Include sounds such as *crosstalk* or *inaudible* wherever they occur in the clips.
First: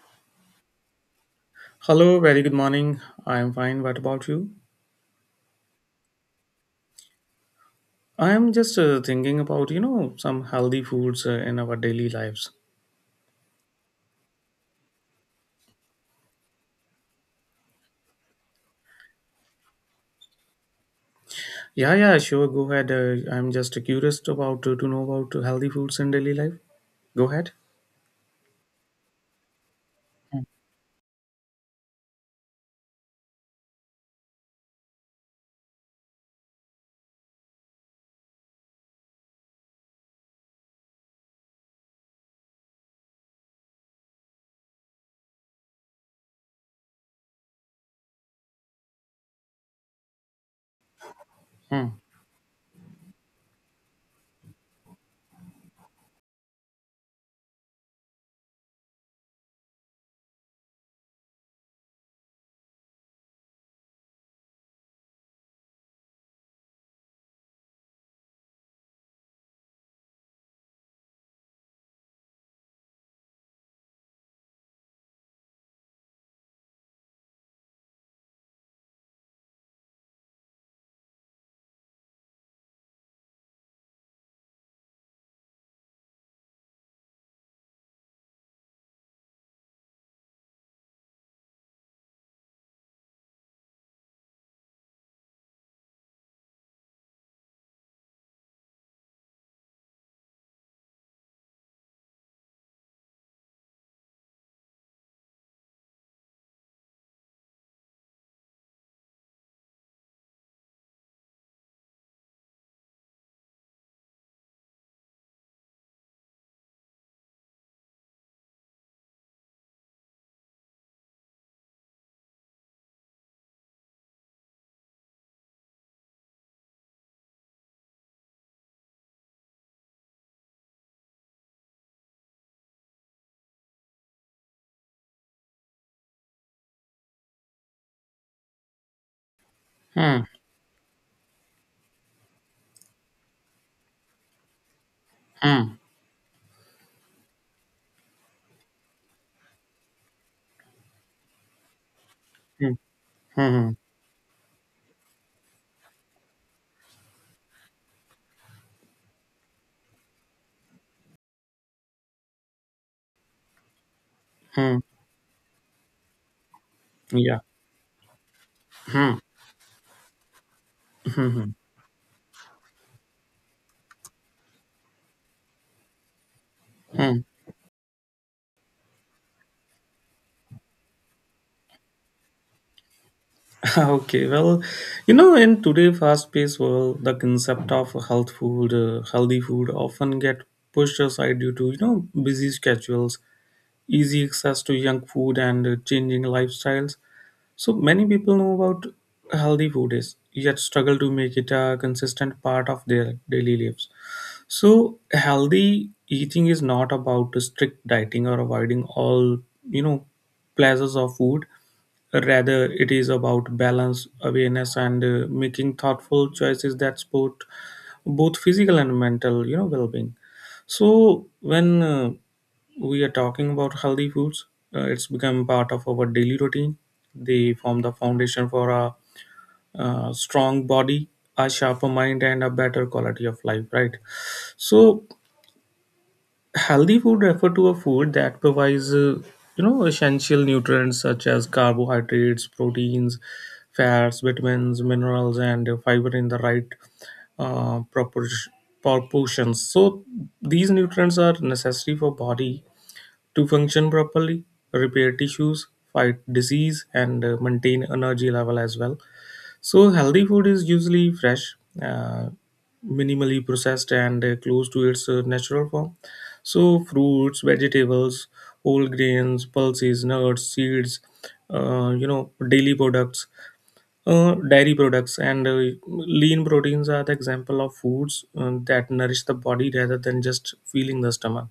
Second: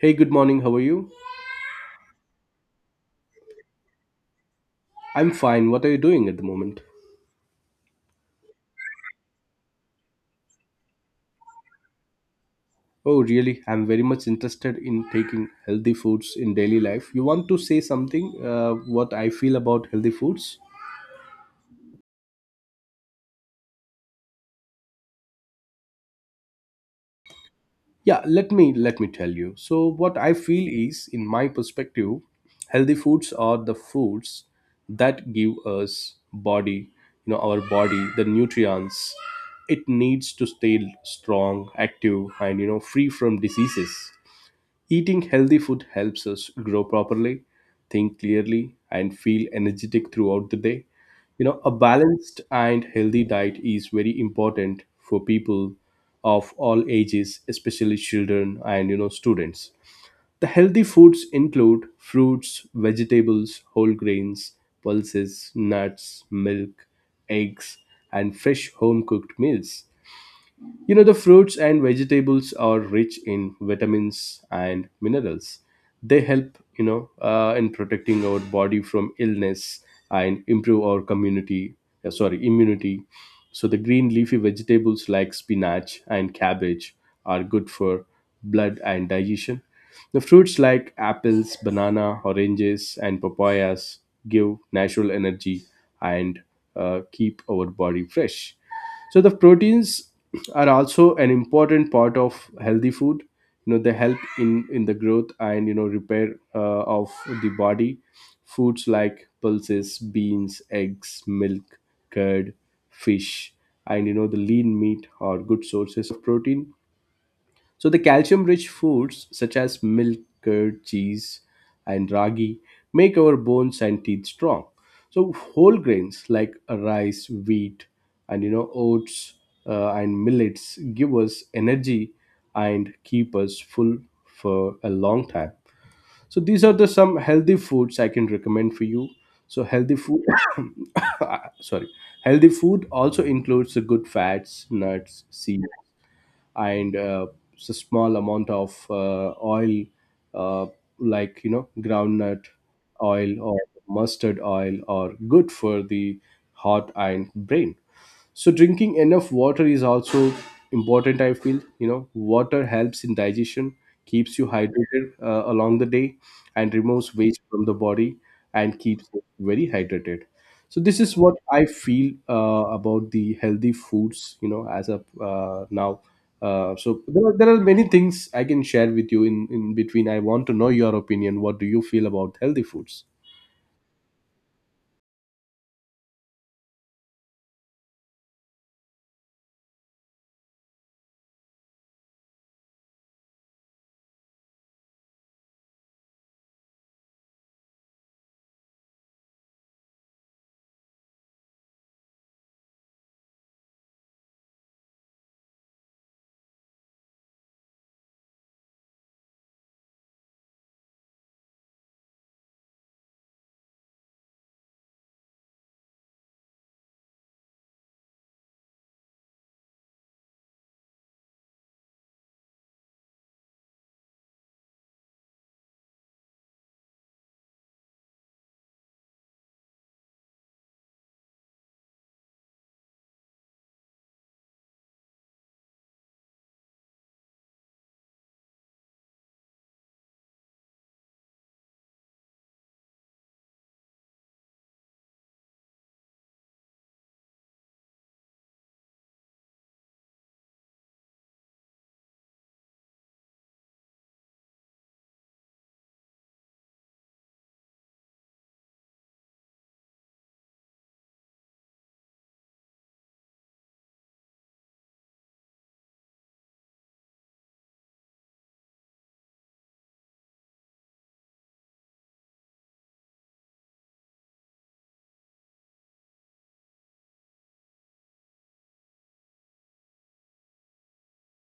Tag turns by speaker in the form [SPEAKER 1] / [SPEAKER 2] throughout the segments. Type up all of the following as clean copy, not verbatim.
[SPEAKER 1] Hey, good morning. How are you?
[SPEAKER 2] Hello, very good morning. I am fine. What about you?
[SPEAKER 1] I'm fine. What are you doing at the moment?
[SPEAKER 2] I am just thinking about, you know, some healthy foods in our daily lives.
[SPEAKER 1] Oh, really? I'm very much interested in taking healthy foods in daily life. You want to say something what I feel about healthy foods?
[SPEAKER 2] Yeah, yeah, sure. Go ahead. I'm just curious about to know about healthy foods in daily life. Go ahead.
[SPEAKER 1] Yeah, let me tell you. So what I feel is, in my perspective, healthy foods are the foods that give us body, our body the nutrients it needs to stay strong, active, and free from diseases. Eating healthy food helps us grow properly, think clearly, and feel energetic throughout the day. You know, a
[SPEAKER 2] Hmm.
[SPEAKER 1] balanced and healthy diet is very important for people of all ages, especially children and students. The healthy foods include fruits, vegetables, whole grains, pulses, nuts, milk, eggs, and fresh home cooked meals. You know, the fruits and vegetables are rich in vitamins and minerals. They help, in protecting our body from illness and improve our community, sorry, immunity. So the green leafy vegetables like spinach and cabbage are good for blood and digestion. The fruits like apples, banana, oranges, and papayas give natural energy and keep our body fresh. So the proteins are also an important part of healthy food. You know, they help in the growth and repair of the body. Foods like pulses, beans, eggs, milk, curd, fish, and the lean meat are good sources of protein. So the calcium rich foods such as milk, curd, cheese, and ragi make our bones and teeth strong. So whole grains like rice, wheat, and oats and millets give us energy and keep us full for a long time. So these are the some healthy foods I can recommend for you. So healthy food,
[SPEAKER 2] Hmm.
[SPEAKER 1] *coughs* sorry, healthy food also includes the good fats, nuts, seeds,
[SPEAKER 2] Hmm.
[SPEAKER 1] and a small amount of oil, uh, like groundnut
[SPEAKER 2] Hmm.
[SPEAKER 1] oil
[SPEAKER 2] Hmm.
[SPEAKER 1] or
[SPEAKER 2] Hmm.
[SPEAKER 1] mustard oil, are good for the heart and brain. So drinking enough water is also important. I feel, water helps in digestion, keeps you
[SPEAKER 2] Hmm.
[SPEAKER 1] hydrated along the day, and removes
[SPEAKER 2] Yeah.
[SPEAKER 1] waste from the body, and keeps
[SPEAKER 2] Hmm.
[SPEAKER 1] you very hydrated. So this is
[SPEAKER 2] Hmm.
[SPEAKER 1] what
[SPEAKER 2] Hmm.
[SPEAKER 1] I feel about the healthy foods, as of now. So
[SPEAKER 2] Hmm.
[SPEAKER 1] there are,
[SPEAKER 2] *laughs*
[SPEAKER 1] there are many things I can share with you. In between, I want to know your opinion. What do you feel about healthy foods?
[SPEAKER 2] Okay. Well, you know, in today fast-paced world, the concept of health healthy food, often get pushed aside due to you know busy schedules, easy access to junk food and changing lifestyles. So many people know about healthy food is yet struggle to make it a consistent part of their daily lives. So healthy eating is not about strict dieting or avoiding all you know pleasures of food. Rather, it is about balance, awareness, and making thoughtful choices that support both physical and mental, you know, well-being. So when we are talking about healthy foods, it's become part of our daily routine. They form the foundation for a, strong body, a sharper mind, and a better quality of life. Right. So healthy food refer to a food that provides you know essential nutrients such as carbohydrates, proteins, fats, vitamins, minerals, and fiber in the right uh, propor- proportions. So these nutrients are necessary for body to function properly, repair tissues, fight disease, and maintain energy level as well. So healthy food is usually fresh, uh, minimally processed, and close to its natural form. So fruits, vegetables, whole grains, pulses, nuts, seeds, you know, dairy products, and lean proteins are the example of foods that nourish the body rather than just filling the stomach.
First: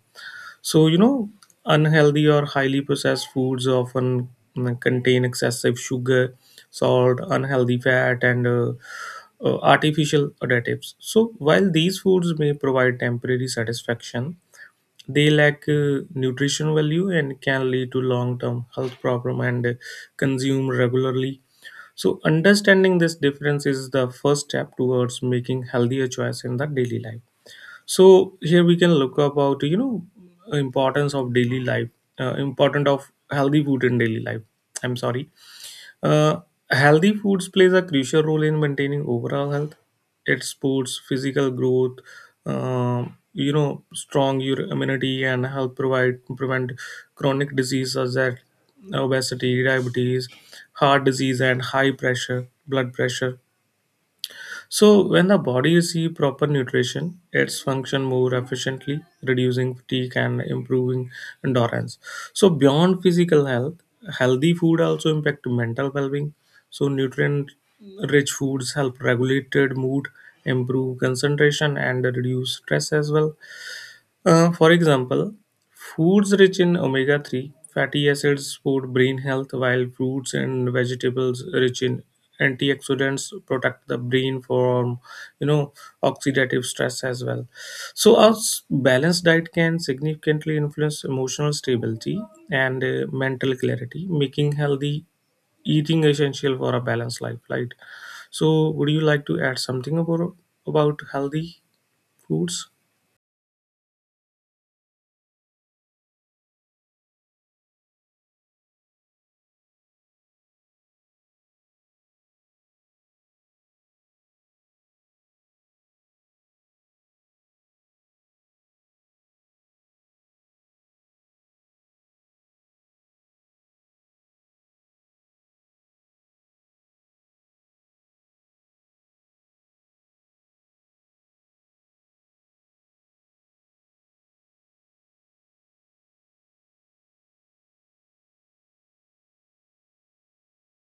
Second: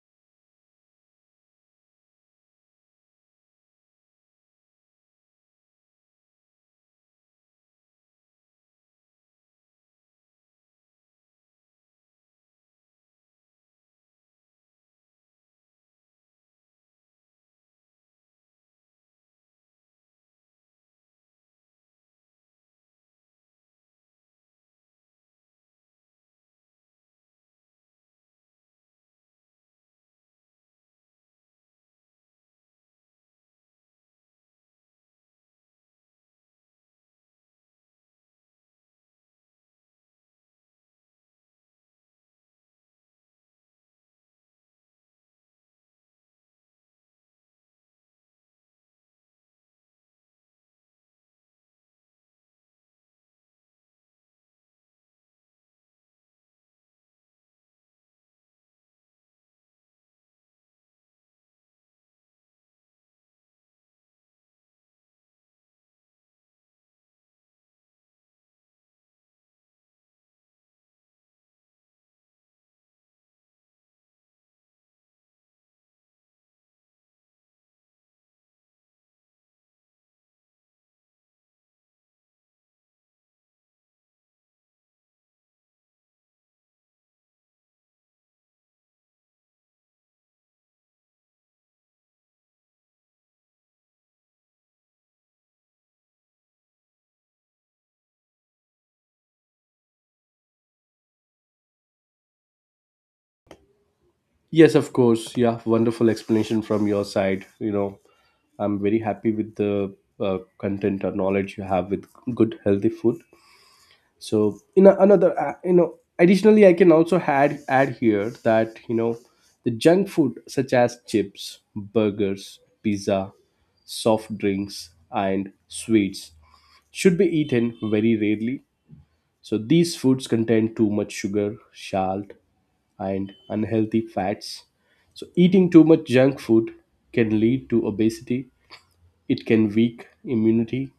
[SPEAKER 2] So, you know, unhealthy or highly processed foods often contain excessive sugar, salt, unhealthy fat, and artificial additives. So, while these foods may provide temporary satisfaction, they lack nutrition value and can lead to long-term health problem and consumed regularly. So, understanding this difference is the first step towards making healthier choice in the daily life. So here we can look about you know importance of daily life, important of healthy food in daily life. I'm sorry. uh, Healthy foods plays a crucial role in maintaining overall health. It supports physical growth, you know strong your immunity and help provide prevent chronic diseases such as obesity, diabetes, heart disease, and high pressure blood pressure. So when the body receives proper nutrition, its function more efficiently, reducing fatigue and improving endurance. So beyond physical health, healthy food also impact mental well-being. So nutrient-rich foods help regulate mood, improve concentration, and reduce stress as well. For example, foods rich in omega 3 fatty acids support brain health, while fruits and vegetables rich in antioxidants protect the brain from you know oxidative stress as well. So a balanced diet can significantly influence emotional stability and mental clarity, making healthy eating essential for a balanced life. Right. So would you like to add something about healthy foods?
[SPEAKER 1] Yes, of course. Yeah, wonderful explanation from your side. You know, I'm very happy with the content or knowledge you have with good healthy food. So in a, another, additionally, I can also add here that, the junk food such as chips, burgers, pizza, soft drinks, and sweets should be eaten very rarely. So these foods contain too much sugar, salt, and unhealthy fats. So eating too much junk food can lead to obesity. It can weak immunity,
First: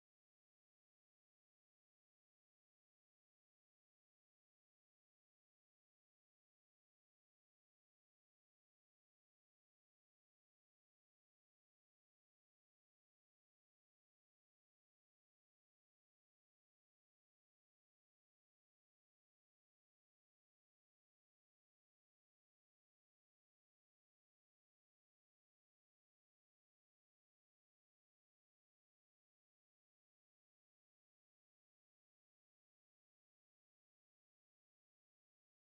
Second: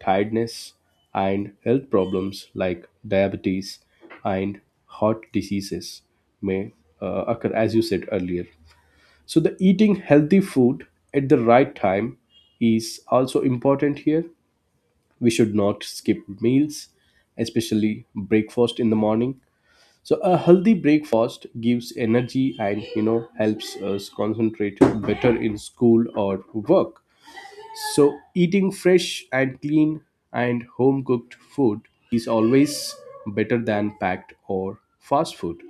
[SPEAKER 1] tiredness, and health problems like diabetes and heart diseases may occur, as you said earlier. So, the eating healthy food at the right time is also important here. We should not skip meals, especially breakfast in the morning. So, a healthy breakfast gives energy and helps us concentrate better in school or work. So, eating fresh and clean and home cooked food is always better than packed or fast food.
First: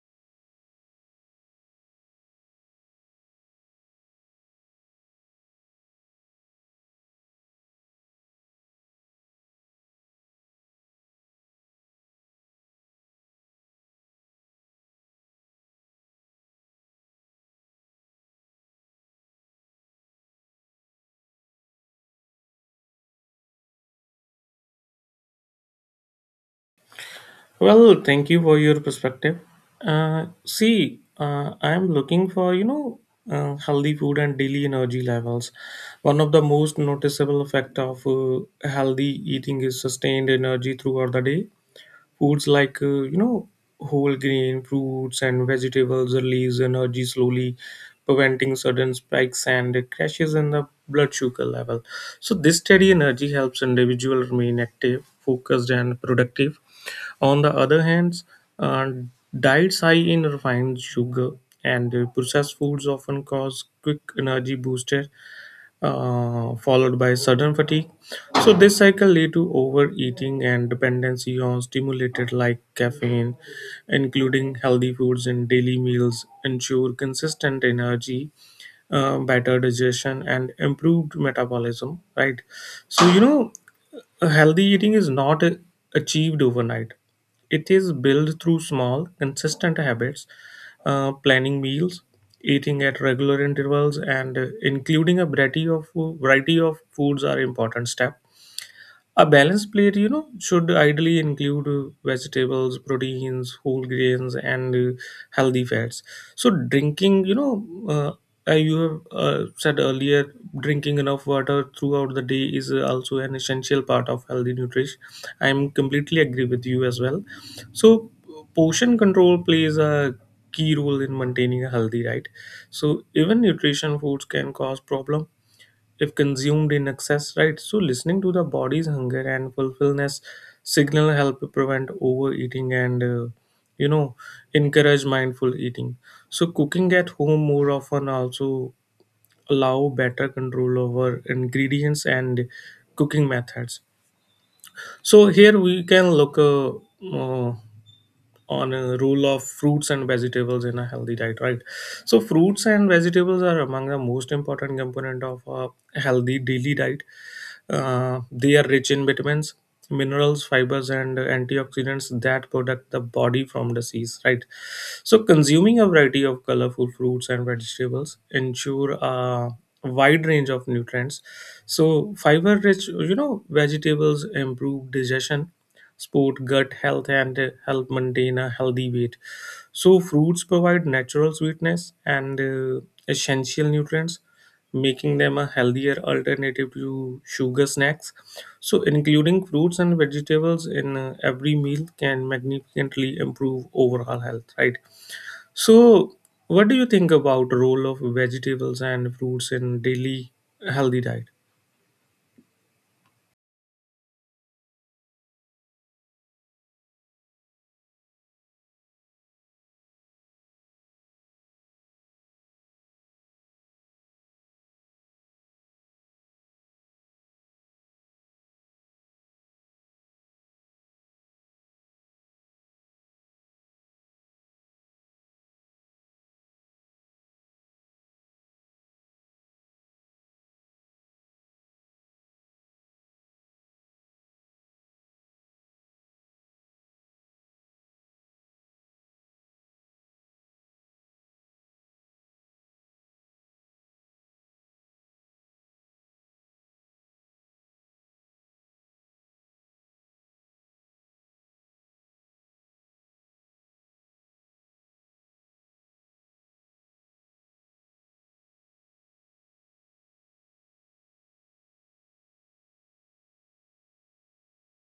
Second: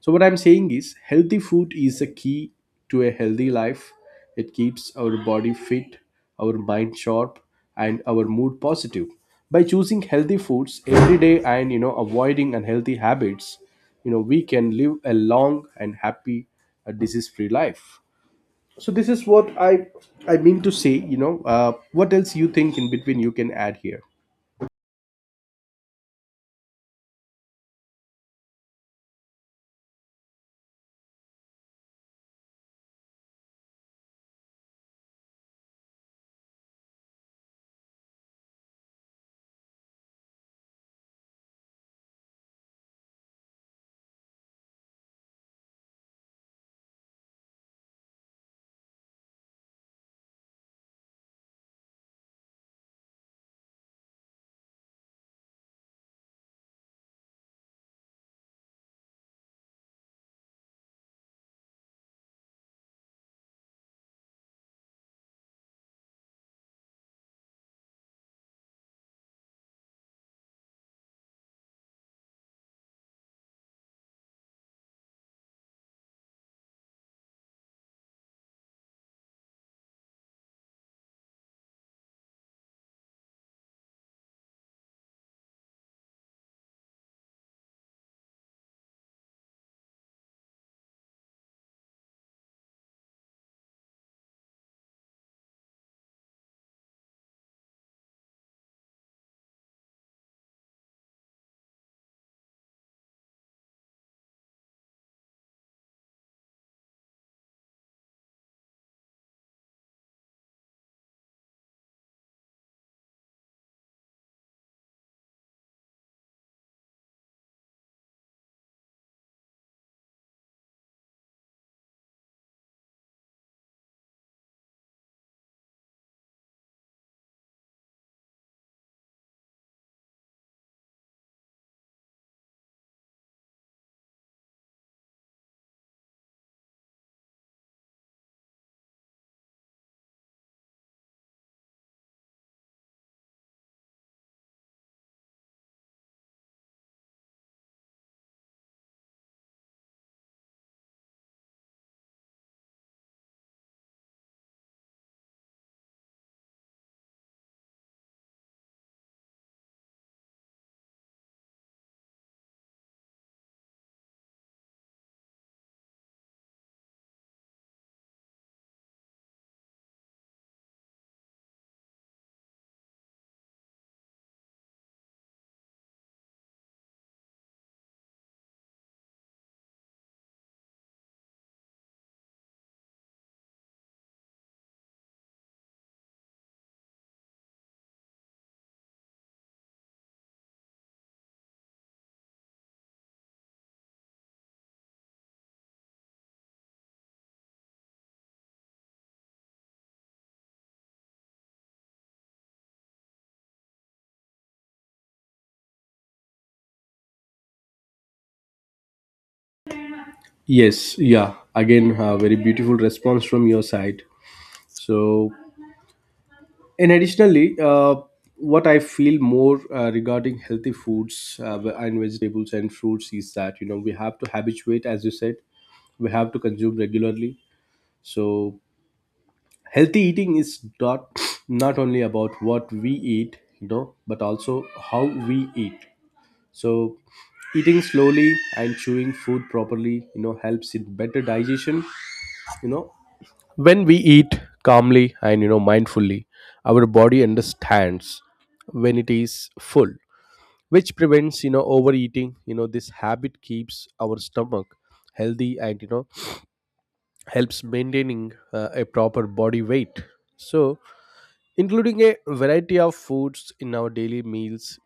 [SPEAKER 1] So, what I'm saying is, healthy food is the key to a healthy life. It keeps our body fit, our mind sharp, and our mood positive. By choosing healthy foods every day and avoiding unhealthy habits, we can live a long and happy, disease free life. So this is what I mean to say. What else you think, in between you can add here?
[SPEAKER 2] Well, thank you for your perspective. See, I am looking for you know healthy food and daily energy levels. One of the most noticeable effect of healthy eating is sustained energy throughout the day. Foods like you know whole grain fruits and vegetables release energy slowly, preventing sudden spikes and crashes in the blood sugar level. So this steady energy helps individual remain active, focused, and productive. On the other hand, uh, diets high in refined sugar and processed foods often cause quick energy boosts followed by sudden fatigue. So this cycle lead to overeating and dependency on stimulated like caffeine, including healthy foods and daily meals ensure consistent energy, better digestion and improved metabolism. Right. So you know a healthy eating is not achieved overnight. It is built through small consistent habits. Planning meals, eating at regular intervals, and including a variety of foods are important step. A balanced plate, you know, should ideally include vegetables, proteins, whole grains, and healthy fats. So, drinking, you know, uh, you have said earlier, drinking enough water throughout the day is also an essential part of healthy nutrition. I'm completely agree with you as well. So, portion control plays a key role in maintaining a healthy diet. So, even nutrition foods can cause problem if consumed in excess, right? So listening to the body's hunger and fulfillment signal help prevent overeating and you know encourage mindful eating. So cooking at home more often also allow better control over ingredients and cooking methods. So here we can look on a role of fruits and vegetables in a healthy diet, right? So fruits and vegetables are among the most important component of a healthy daily diet. They are rich in vitamins, minerals, fibers, and antioxidants that protect the body from disease. Right. So consuming a variety of colorful fruits and vegetables ensure a wide range of nutrients. So fiber-rich, you know, vegetables improve digestion, support gut health, and help maintain a healthy weight. So fruits provide natural sweetness and essential nutrients, making them a healthier alternative to sugar snacks. So, including fruits and vegetables in every meal can magnificently improve overall health, right? So, what do you think about role of vegetables and fruits in daily healthy diet?
[SPEAKER 1] Yes, yeah. Again, a very beautiful response from your side. So, and additionally, what I feel more regarding healthy foods and vegetables and fruits is that, you know, we have to habituate, as you said, we have to consume regularly. So, healthy eating is not not only about what we eat, you know, but also how we eat. So eating slowly and chewing food properly, you know, helps in better digestion. You know, when we eat calmly and mindfully, our body understands when it is full, which prevents, you know, overeating. You know, this habit keeps our stomach healthy and, you know, helps maintaining a proper body weight. So including a variety of foods in our daily meals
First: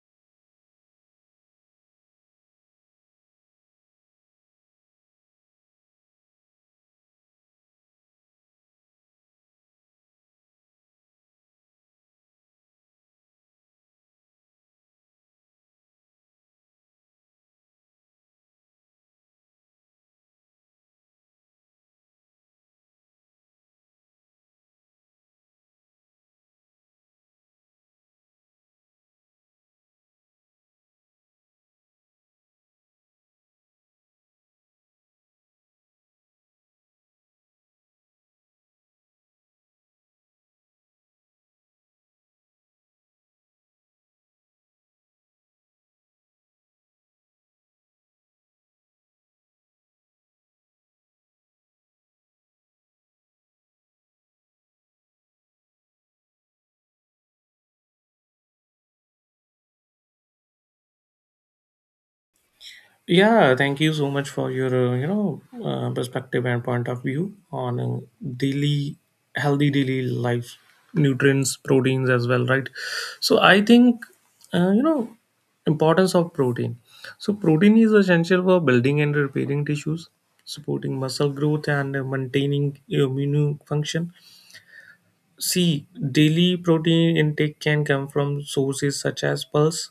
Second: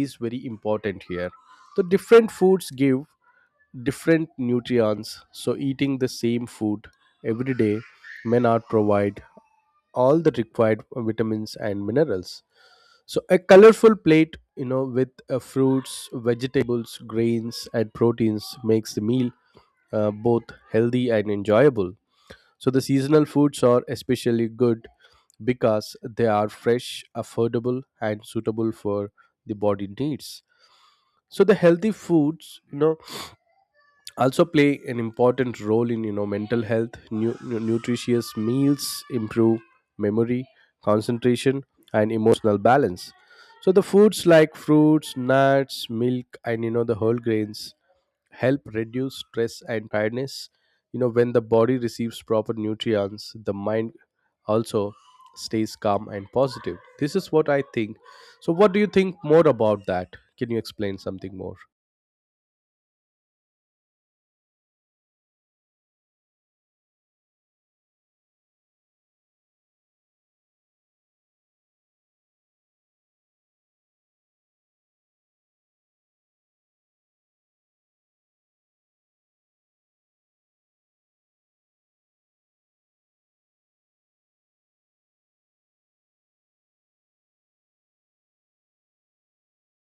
[SPEAKER 1] is very important here. The different foods give different nutrients, so eating the same food every day may not provide all the required vitamins and minerals. So a colorful plate, with fruits, vegetables, grains, and proteins makes the meal both healthy and enjoyable. So the seasonal foods are especially good because they are fresh, affordable, and suitable for the body needs. So the healthy foods, also play an important role in mental health. Nutritious meals improve memory, concentration, and emotional balance. So the foods like fruits, nuts, milk, and the whole grains help reduce stress and tiredness. You know, when the body receives proper nutrients, the mind also stays calm and positive. This is what I think. So what do you think more about that? Can you explain something more?
[SPEAKER 2] Yeah, thank you so much for your you know perspective and point of view on daily healthy daily life, nutrients, proteins as well. Right. So I think you know importance of protein. So protein is essential for building and repairing tissues, supporting muscle growth and maintaining immune function. See, daily protein intake can come from sources such as pulse,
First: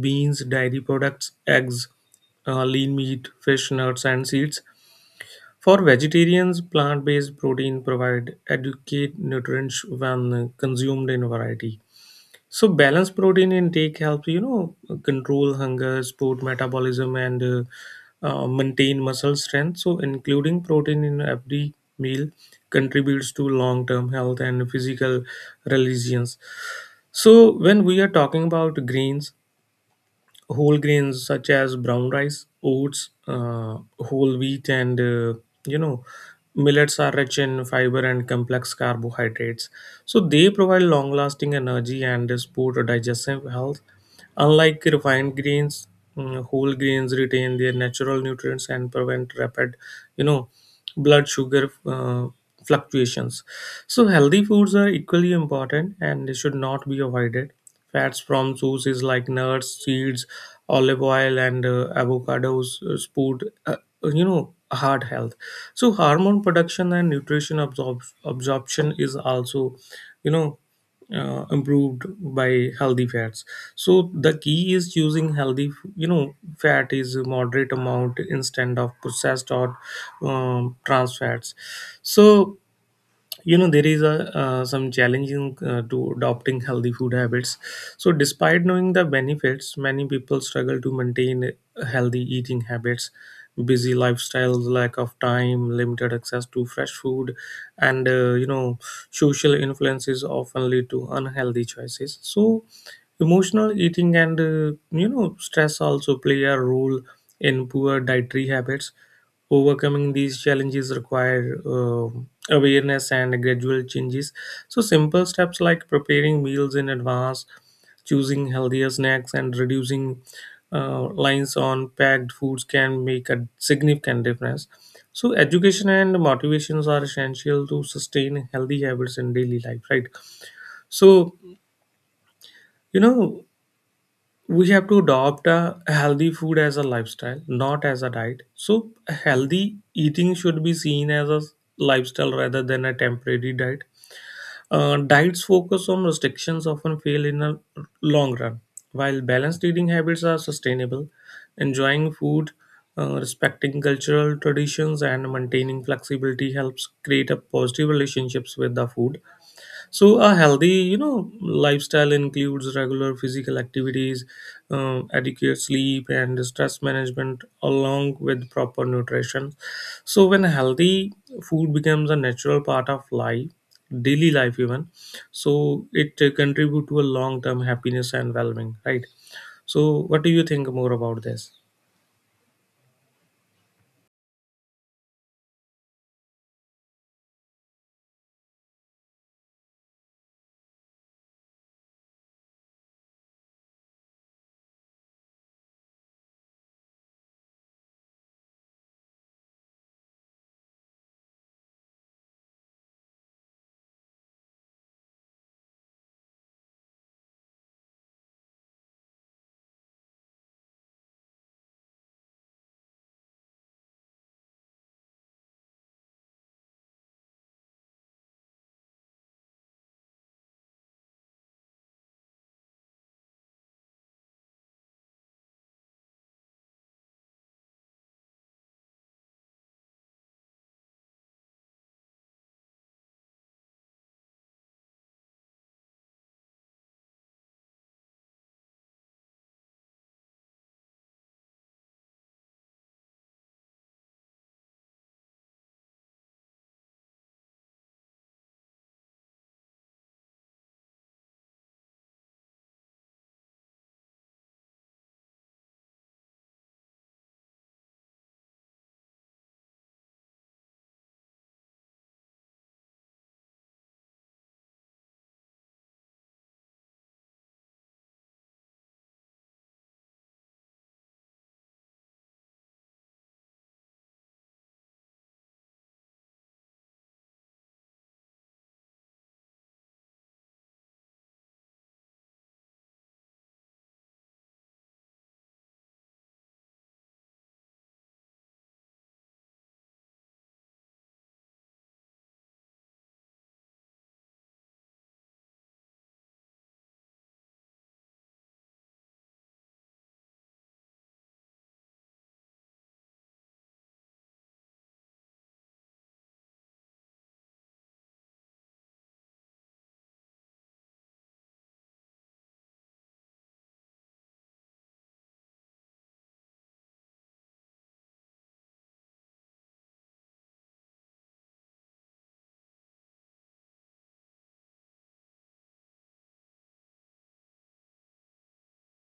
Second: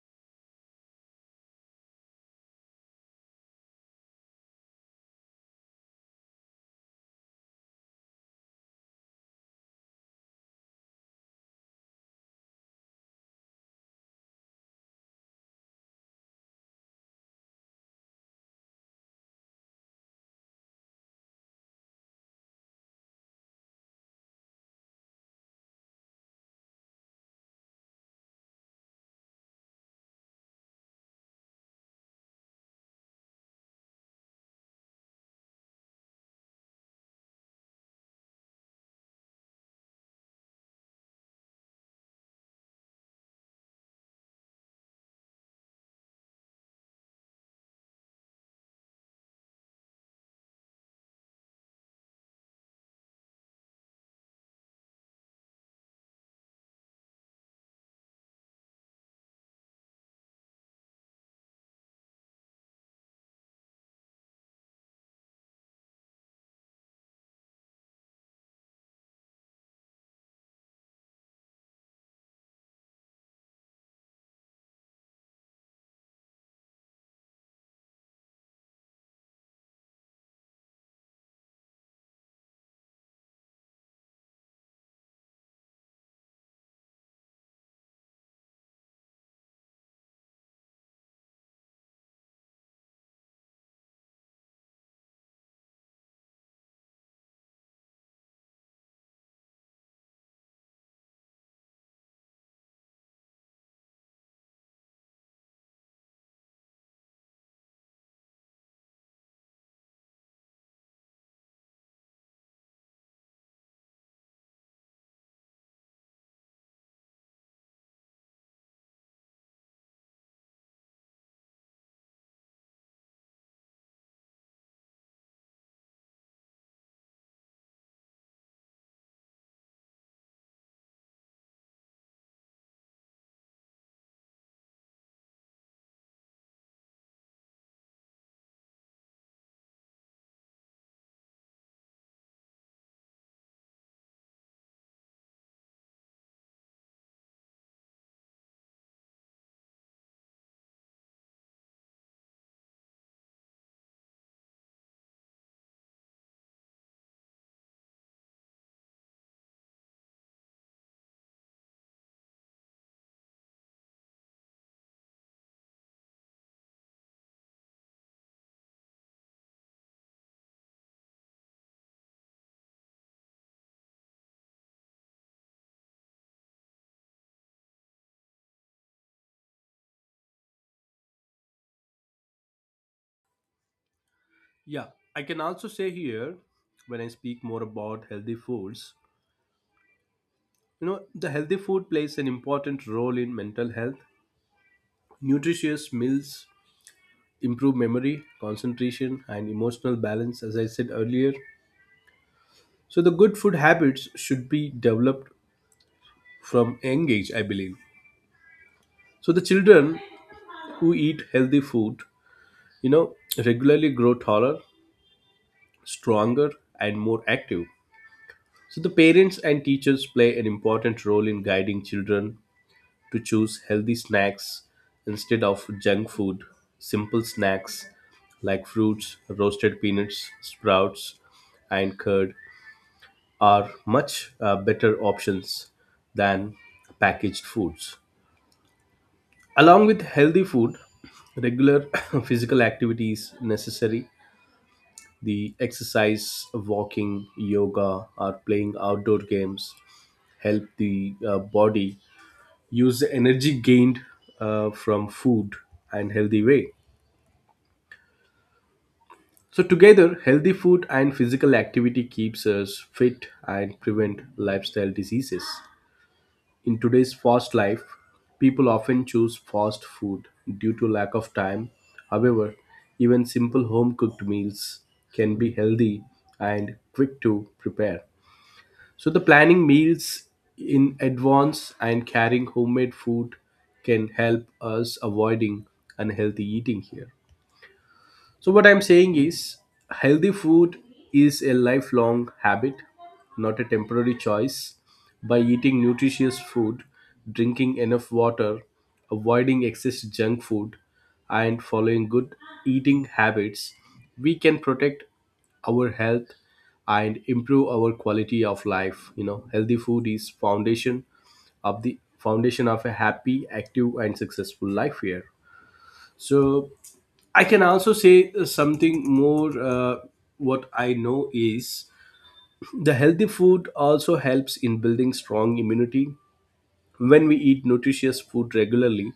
[SPEAKER 2] beans, dairy products, eggs, lean meat, fish, nuts, and seeds. For vegetarians, plant based protein provide adequate nutrients when consumed in variety. So balanced protein intake helps you know control hunger, support metabolism, and maintain muscle strength. So including protein in every meal contributes to long-term health and physical resilience. So when we are talking about grains, whole grains such as brown rice, oats, whole wheat, and you know, millets are rich in fiber and complex carbohydrates. So they provide long-lasting energy and support digestive health. Unlike refined grains, whole grains retain their natural nutrients and prevent rapid, you know, blood sugar fluctuations. So healthy foods are equally important and they should not be avoided. Fats from sources like nuts, seeds, olive oil, and avocados support, you know, heart health. So hormone production and nutrition absorption is also, you know, improved by healthy fats. So the key is using healthy you know fat is a moderate amount instead of processed or trans fats. So you know there is a some challenging to adopting healthy food habits. So despite knowing the benefits many people struggle to maintain healthy eating habits, busy lifestyles, lack of time, limited access to fresh food, and you know social influences often lead to unhealthy choices. So emotional eating and you know stress also play a role in poor dietary habits. Overcoming these challenges require awareness and gradual changes. So, simple steps like preparing meals in advance, choosing healthier snacks, and reducing lines on packed foods can make a significant difference. So, education and motivations are essential to sustain healthy habits in daily life, right? So, you know, we have to adopt a healthy food as a lifestyle not as a diet. So healthy eating should be seen as a lifestyle rather than a temporary diet. Diets focus on restrictions often fail in the long run, while balanced eating habits are sustainable. Enjoying food, respecting cultural traditions and maintaining flexibility helps create a positive relationships with the food. So a healthy, you know, lifestyle includes regular physical activities, adequate sleep, and stress management, along with proper nutrition. So when healthy food becomes a natural part of life, daily life even, so it contribute to a long term happiness and well-being, right? So what do you think more about this?
[SPEAKER 1] Yeah, I can also say here, when I speak more about healthy foods, the healthy food plays an important role in mental health. Nutritious meals improve memory, concentration, and emotional balance, as I said earlier. So, the good food habits should be developed from young age, I believe. So, the children who eat healthy food, regularly grow taller, stronger, and more active. So, the parents and teachers play an important role in guiding children to choose healthy snacks instead of junk food. Simple snacks like fruits, roasted peanuts, sprouts, and curd are much better options than packaged foods. Along with healthy food, regular *coughs* *clears throat* physical activities necessary. The exercise, walking, yoga, or playing outdoor games help the body use the energy gained from food and healthy way. So together, healthy food and physical activity keeps us fit and prevent lifestyle diseases. In today's fast life, people often choose fast food due to lack of time. However, even simple home cooked meals can be healthy and quick to prepare. So the planning meals in advance and carrying homemade food can help us avoiding unhealthy eating here. So, what I'm saying is, healthy food is a lifelong habit, not a temporary choice. By eating nutritious food, drinking enough water, avoiding excess junk food, and following good eating habits, we can protect our health and improve our quality of life. You know, healthy food is foundation of the foundation of a happy, active, and successful life here. So, I can also say something more. What I know is, the healthy food also helps in building strong immunity. When we eat nutritious food regularly,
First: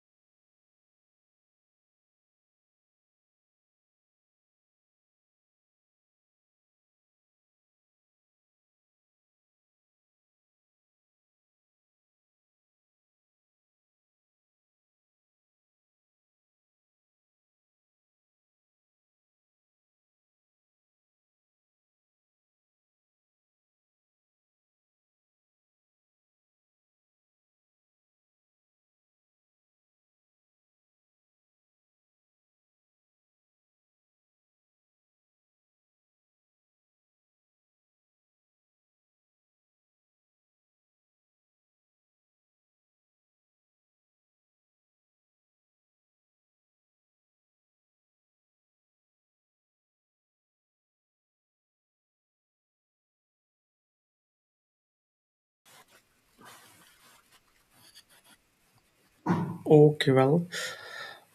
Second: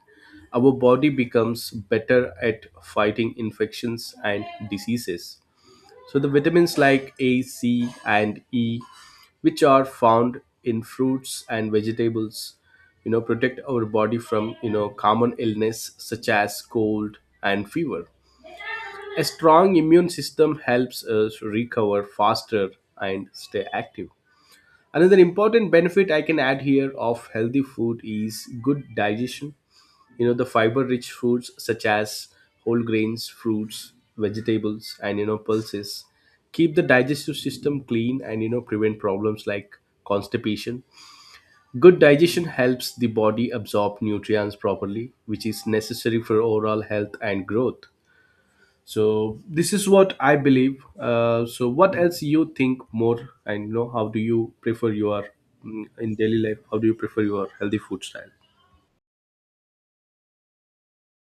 [SPEAKER 1] our body becomes better at fighting infections and diseases. So, the vitamins like A, C, and E, which are found in fruits and vegetables, protect our body from, common illness such as cold and fever. A strong immune system helps us recover faster and stay active. Another important benefit I can add here of healthy food is good digestion. You know, the fiber rich foods such as whole grains, fruits, vegetables, and, pulses keep the digestive system clean and, prevent problems like constipation. Good digestion helps the body absorb nutrients properly, which is necessary for overall health and growth. So this is what I believe. So what else you think more, and, how do you prefer your in daily life, how do you prefer your healthy food style?
[SPEAKER 2] Okay, well,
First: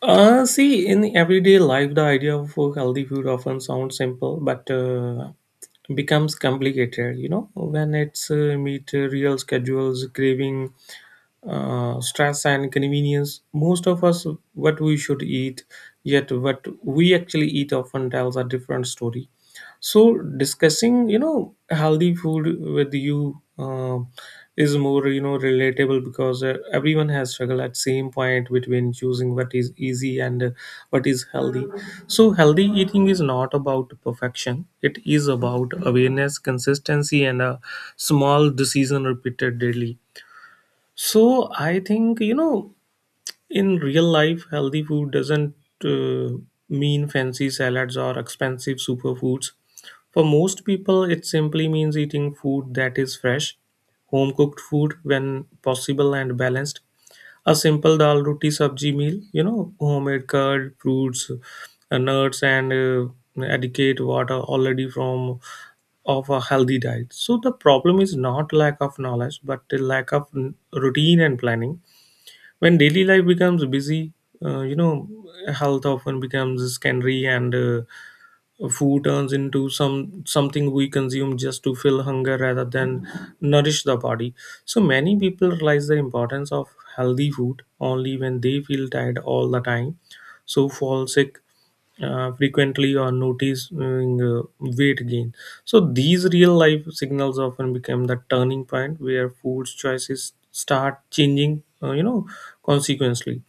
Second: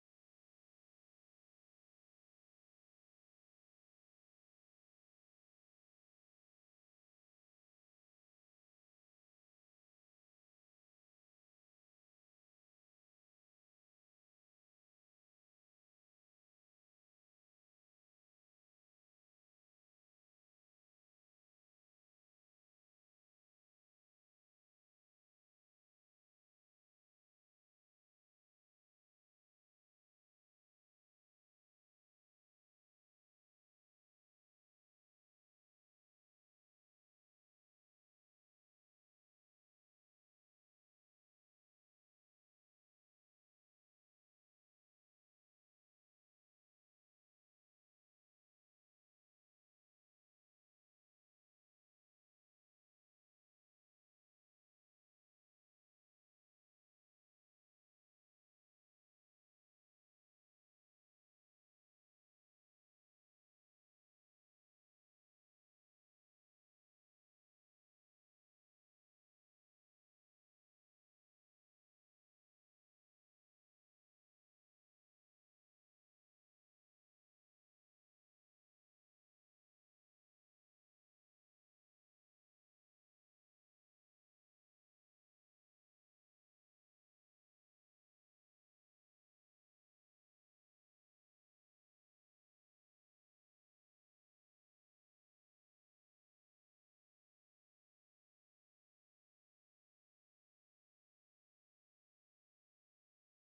[SPEAKER 2] see, in everyday life, the idea of healthy food often sounds simple, but becomes complicated you know when it's meet real schedules, craving, stress and convenience. Most of us, what we should eat, yet what we actually eat often tells a different story. So discussing, you know, healthy food with you is more, you know, relatable because everyone has struggled at same point between choosing what is easy and what is healthy. So healthy eating is not about perfection. It is about awareness, consistency, and a small decision repeated daily. So I think, in real life, healthy food doesn't uh, mean fancy salads or expensive superfoods. For most people, it simply means eating food that is fresh, home cooked food when possible, and balanced. A simple dal roti sabji meal, you know, homemade curd, fruits, nuts, and adequate water already from of a healthy diet. So the problem is not lack of knowledge, but the lack of routine and planning when daily life becomes busy, uh, you know health often becomes secondary, and food turns into something we consume just to fill hunger rather than nourish the body. So many people realize the importance of healthy food only when they feel tired all the time. So fall sick frequently or notice weight gain. So these real life signals often become the turning point where food choices start changing, consequently.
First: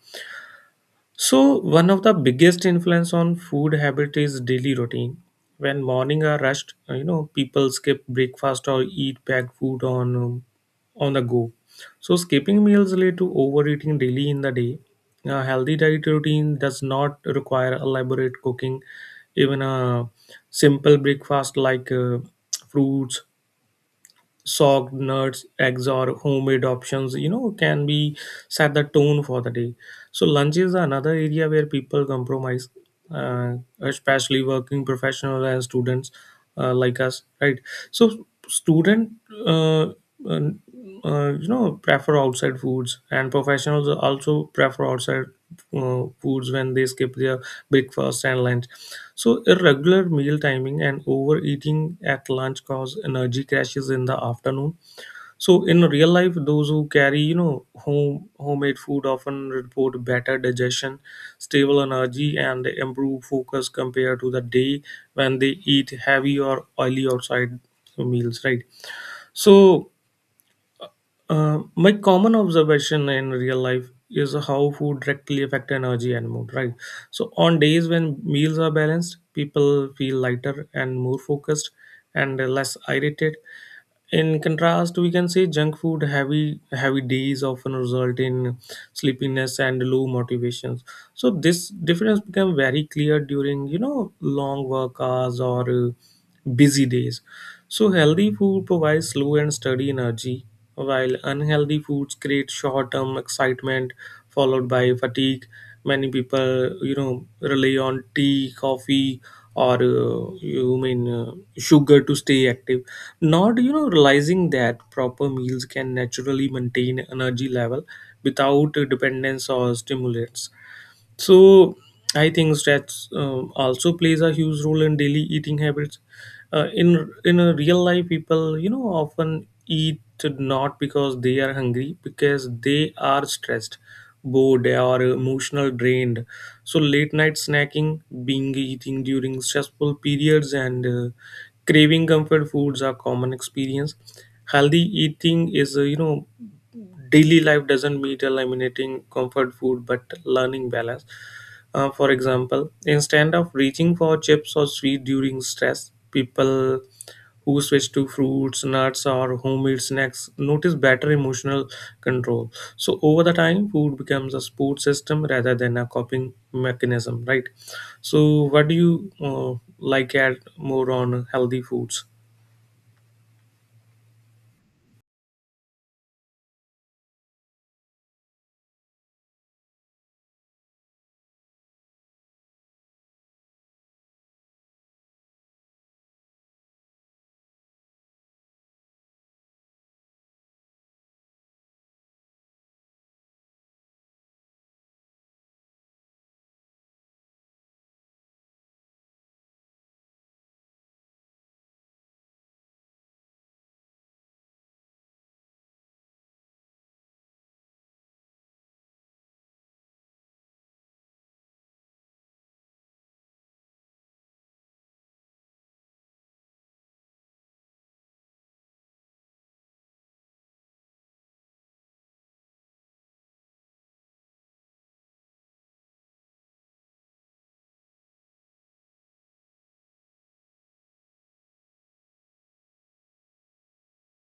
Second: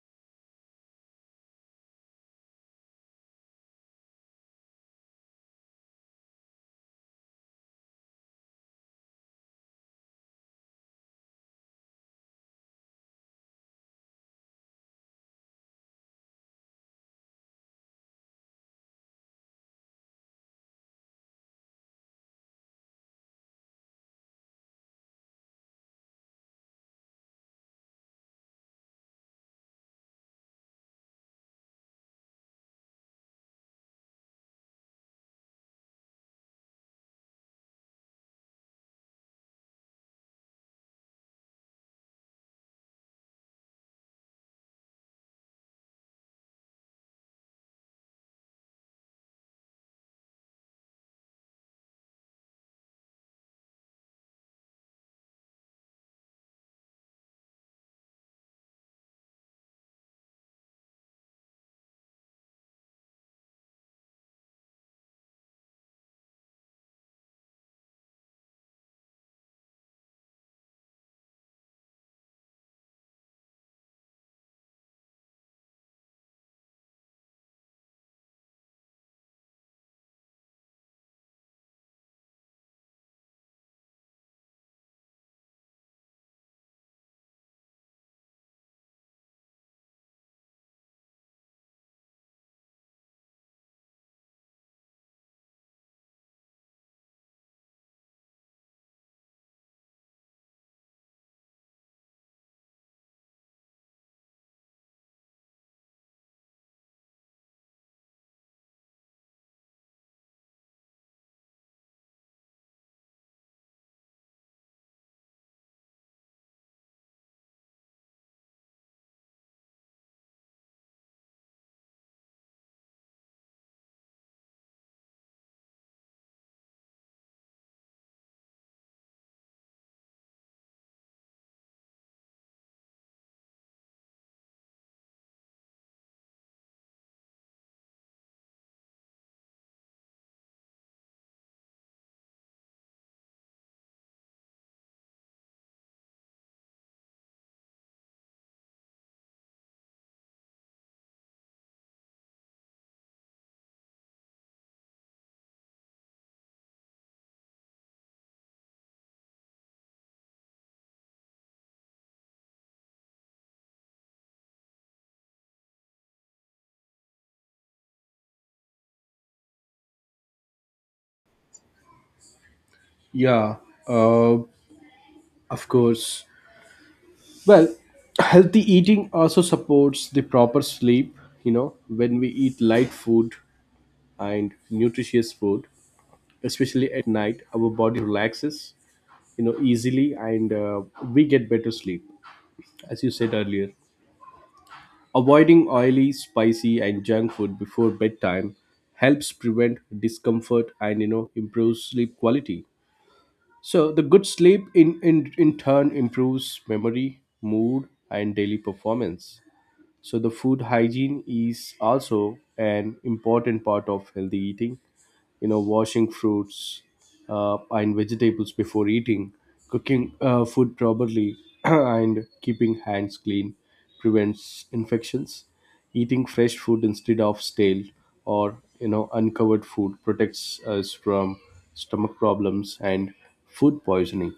[SPEAKER 2] So, one of the biggest influence on food habit is daily routine. When morning are rushed, you know, people skip breakfast or eat packed food on the go. So, skipping meals lead to overeating daily in the day. A healthy diet routine does not require elaborate cooking. Even a simple breakfast like fruits, soaked nuts, eggs, or homemade options, you know, can be set the tone for the day. So, lunch is another area where people compromise, uh, especially working professionals and students like us, right? So, student uh, uh, you know, prefer outside foods, and professionals also prefer outside foods when they skip their breakfast and lunch. So irregular meal timing and overeating at lunch cause energy crashes in the afternoon. So in real life, those who carry, you know, homemade food often report better digestion, stable energy, and improved focus compared to the day when they eat heavy or oily outside meals, right? So my common observation in real life is how food directly affect energy and mood, right? So on days when meals are balanced, people feel lighter and more focused and less irritated. In contrast, we can say junk food heavy days often result in sleepiness and low motivations. So this difference become very clear during, you know, long work hours or busy days. So, healthy food provides slow and steady energy, while unhealthy foods create short term excitement followed by fatigue. Many people, you know, rely on tea, coffee, or you mean sugar to stay active, not, you know, realizing that proper meals can naturally maintain energy level without dependence or stimulants. So I think stress also plays a huge role in daily eating habits. In a real life, people, you know, often eat not because they are hungry, because they are stressed, bored, or emotional drained. So late night snacking, being eating during stressful periods, and craving comfort foods are common experience. Healthy eating is daily life doesn't mean eliminating comfort food but learning balance. For example, instead of reaching for chips or sweet during stress, people who switch to fruits, nuts, or homemade snacks notice better emotional control. So over the time, food becomes a support system rather than a coping mechanism, right? So what do you like add more on healthy foods?
[SPEAKER 1] Yeah, uh, of course. Well, healthy eating also supports the proper sleep. You know, when we eat light food and nutritious food, especially at night, our body relaxes, easily, and we get better sleep, as you said earlier. Avoiding oily, spicy, and junk food before bedtime helps prevent discomfort and, improves sleep quality. So the good sleep in turn improves memory, mood, and daily performance. So the food hygiene is also an important part of healthy eating. You know, washing fruits and vegetables before eating, cooking food properly, *clears throat* and keeping hands clean prevents infections. Eating fresh food instead of stale or, uncovered food protects us from stomach problems and food poisoning.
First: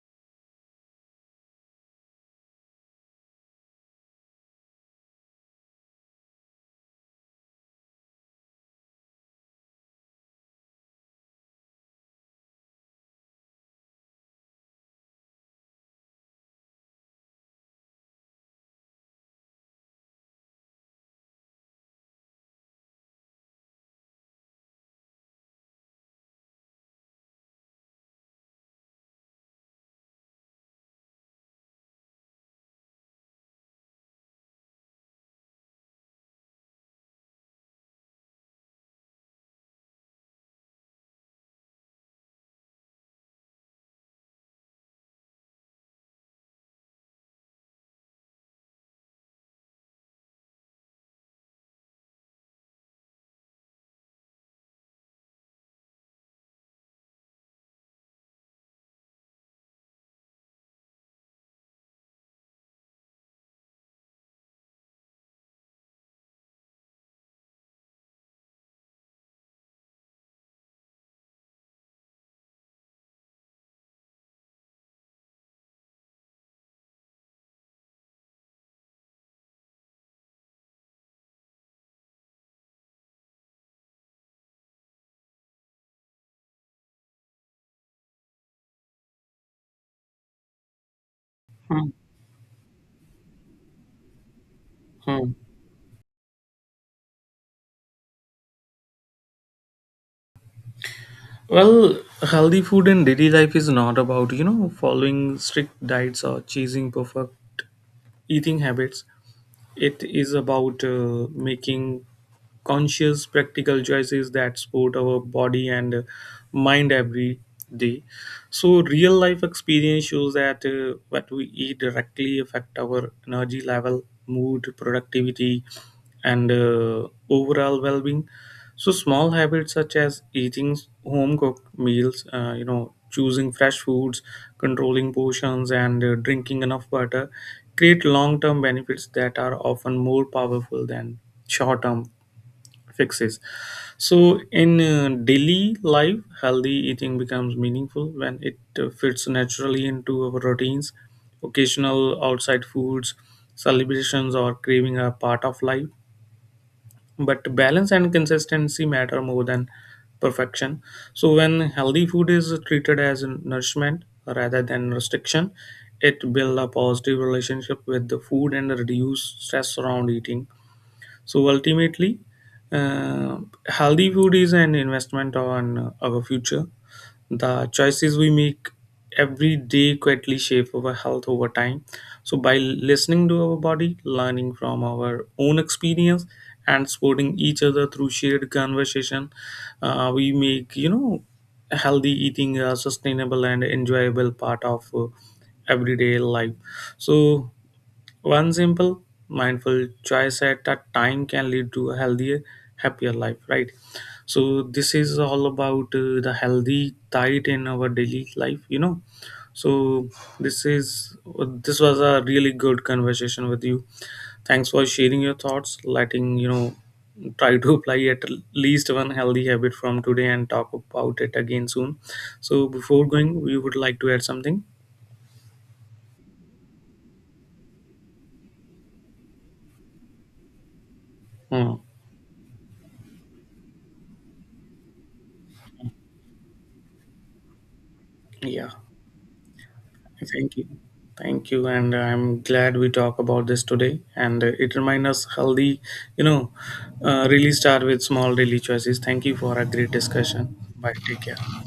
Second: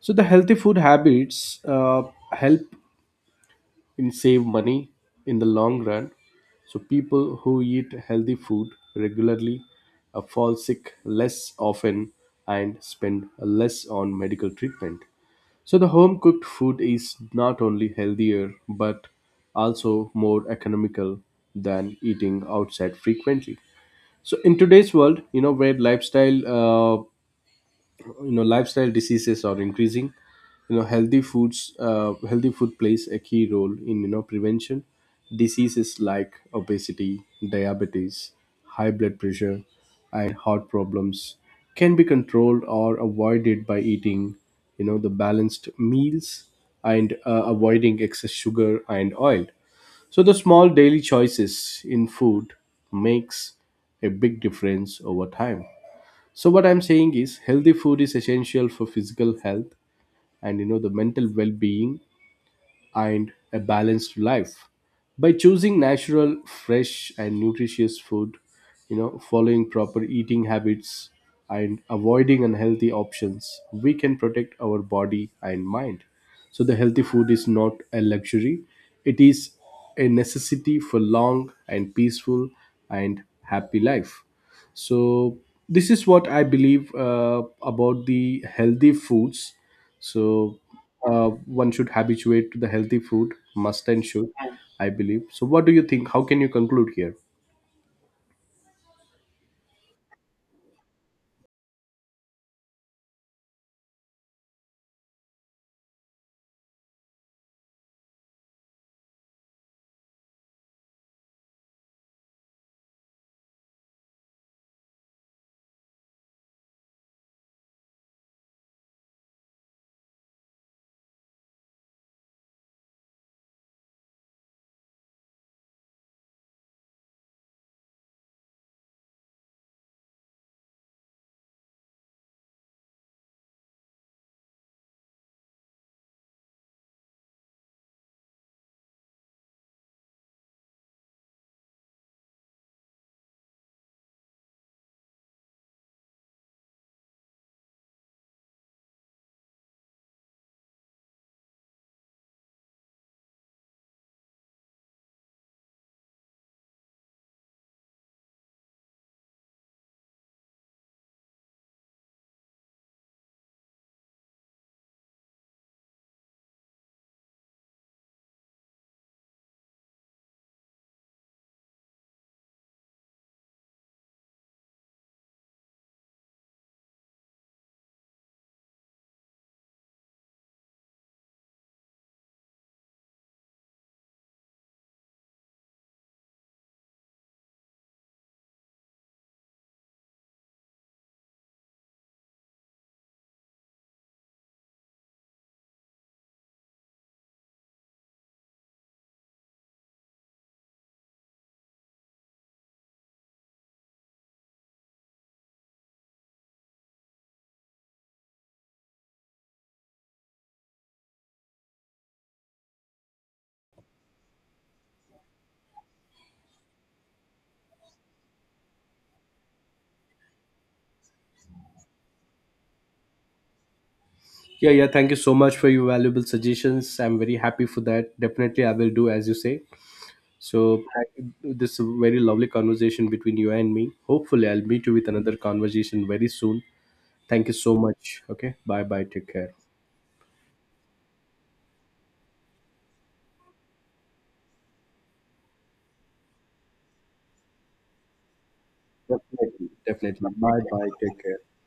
[SPEAKER 1] So the healthy food habits help and save money in the long run. So people who eat healthy food regularly fall sick less often and spend less on medical treatment. So the home cooked food is not only healthier but also more economical than eating outside frequently. So in today's world, where lifestyle lifestyle diseases are increasing, healthy foods, healthy food plays a key role in, prevention. Diseases like obesity, diabetes, high blood pressure, and heart problems can be controlled or avoided by eating, the balanced meals, and avoiding excess sugar and oil. So the small daily choices in food makes a big difference over time. So what I'm saying is, healthy food is essential for physical health and, the mental well-being, and a balanced life. By choosing natural, fresh, and nutritious food, following proper eating habits and avoiding unhealthy options, we can protect our body and mind. So the healthy food is not a luxury, it is a necessity for long and peaceful and happy life. So this is what I believe about the healthy foods. So, uh, one
[SPEAKER 2] Hmm.
[SPEAKER 1] should habituate to the healthy food, must and should, I believe.
[SPEAKER 2] Hmm.
[SPEAKER 1] So what do you think? How can you conclude here?
[SPEAKER 2] Well, healthy food in daily life is not about, you know, following strict diets or chasing perfect eating habits. It is about making conscious, practical choices that support our body and mind every day. So, real life experience shows that what we eat directly affect our energy level, mood, productivity, and overall well-being. So small habits such as eating home cooked meals, you know, choosing fresh foods, controlling portions, and drinking enough water create long term benefits that are often more powerful than short term fixes. So in daily life, healthy eating becomes meaningful when it fits naturally into our routines. Occasional outside foods, celebrations, or craving are part of life, but balance and consistency matter more than perfection. So when healthy food is treated as nourishment rather than restriction, it builds a positive relationship with the food and reduce stress around eating. So ultimately, uh, healthy food is an investment on our future. The choices we make every day quietly shape our health over time. So, by listening to our body, learning from our own experience, and supporting each other through shared conversation, we make, you know, healthy eating a sustainable and enjoyable part of everyday life. So, one simple, mindful choice at a time can lead to a healthier, happier life, right? So, this is all about the healthy diet in our daily life, you know. So, this is this was a really good conversation with you. Thanks for sharing your thoughts, letting you know, try to apply at least one healthy habit from today and talk about it again soon. So, before going, we would like to add something.
[SPEAKER 1] Yeah, yeah, thank you so much for your valuable suggestions. I'm very happy for that. Definitely, I will do as you say. So, thank- this
[SPEAKER 2] Hmm.
[SPEAKER 1] is a very lovely conversation between you and me. Hopefully, I'll meet you with another conversation very soon. Thank you so much. Okay,
[SPEAKER 2] Yeah.
[SPEAKER 1] bye bye, take care.
[SPEAKER 2] Thank you. Thank you. And I'm glad we talk about this today. And it reminds us healthy, you know, really start with small daily choices. Thank you for a
[SPEAKER 1] definitely
[SPEAKER 2] great
[SPEAKER 1] definitely
[SPEAKER 2] discussion.
[SPEAKER 1] bye bye,
[SPEAKER 2] Bye. Take
[SPEAKER 1] take care.
[SPEAKER 2] care.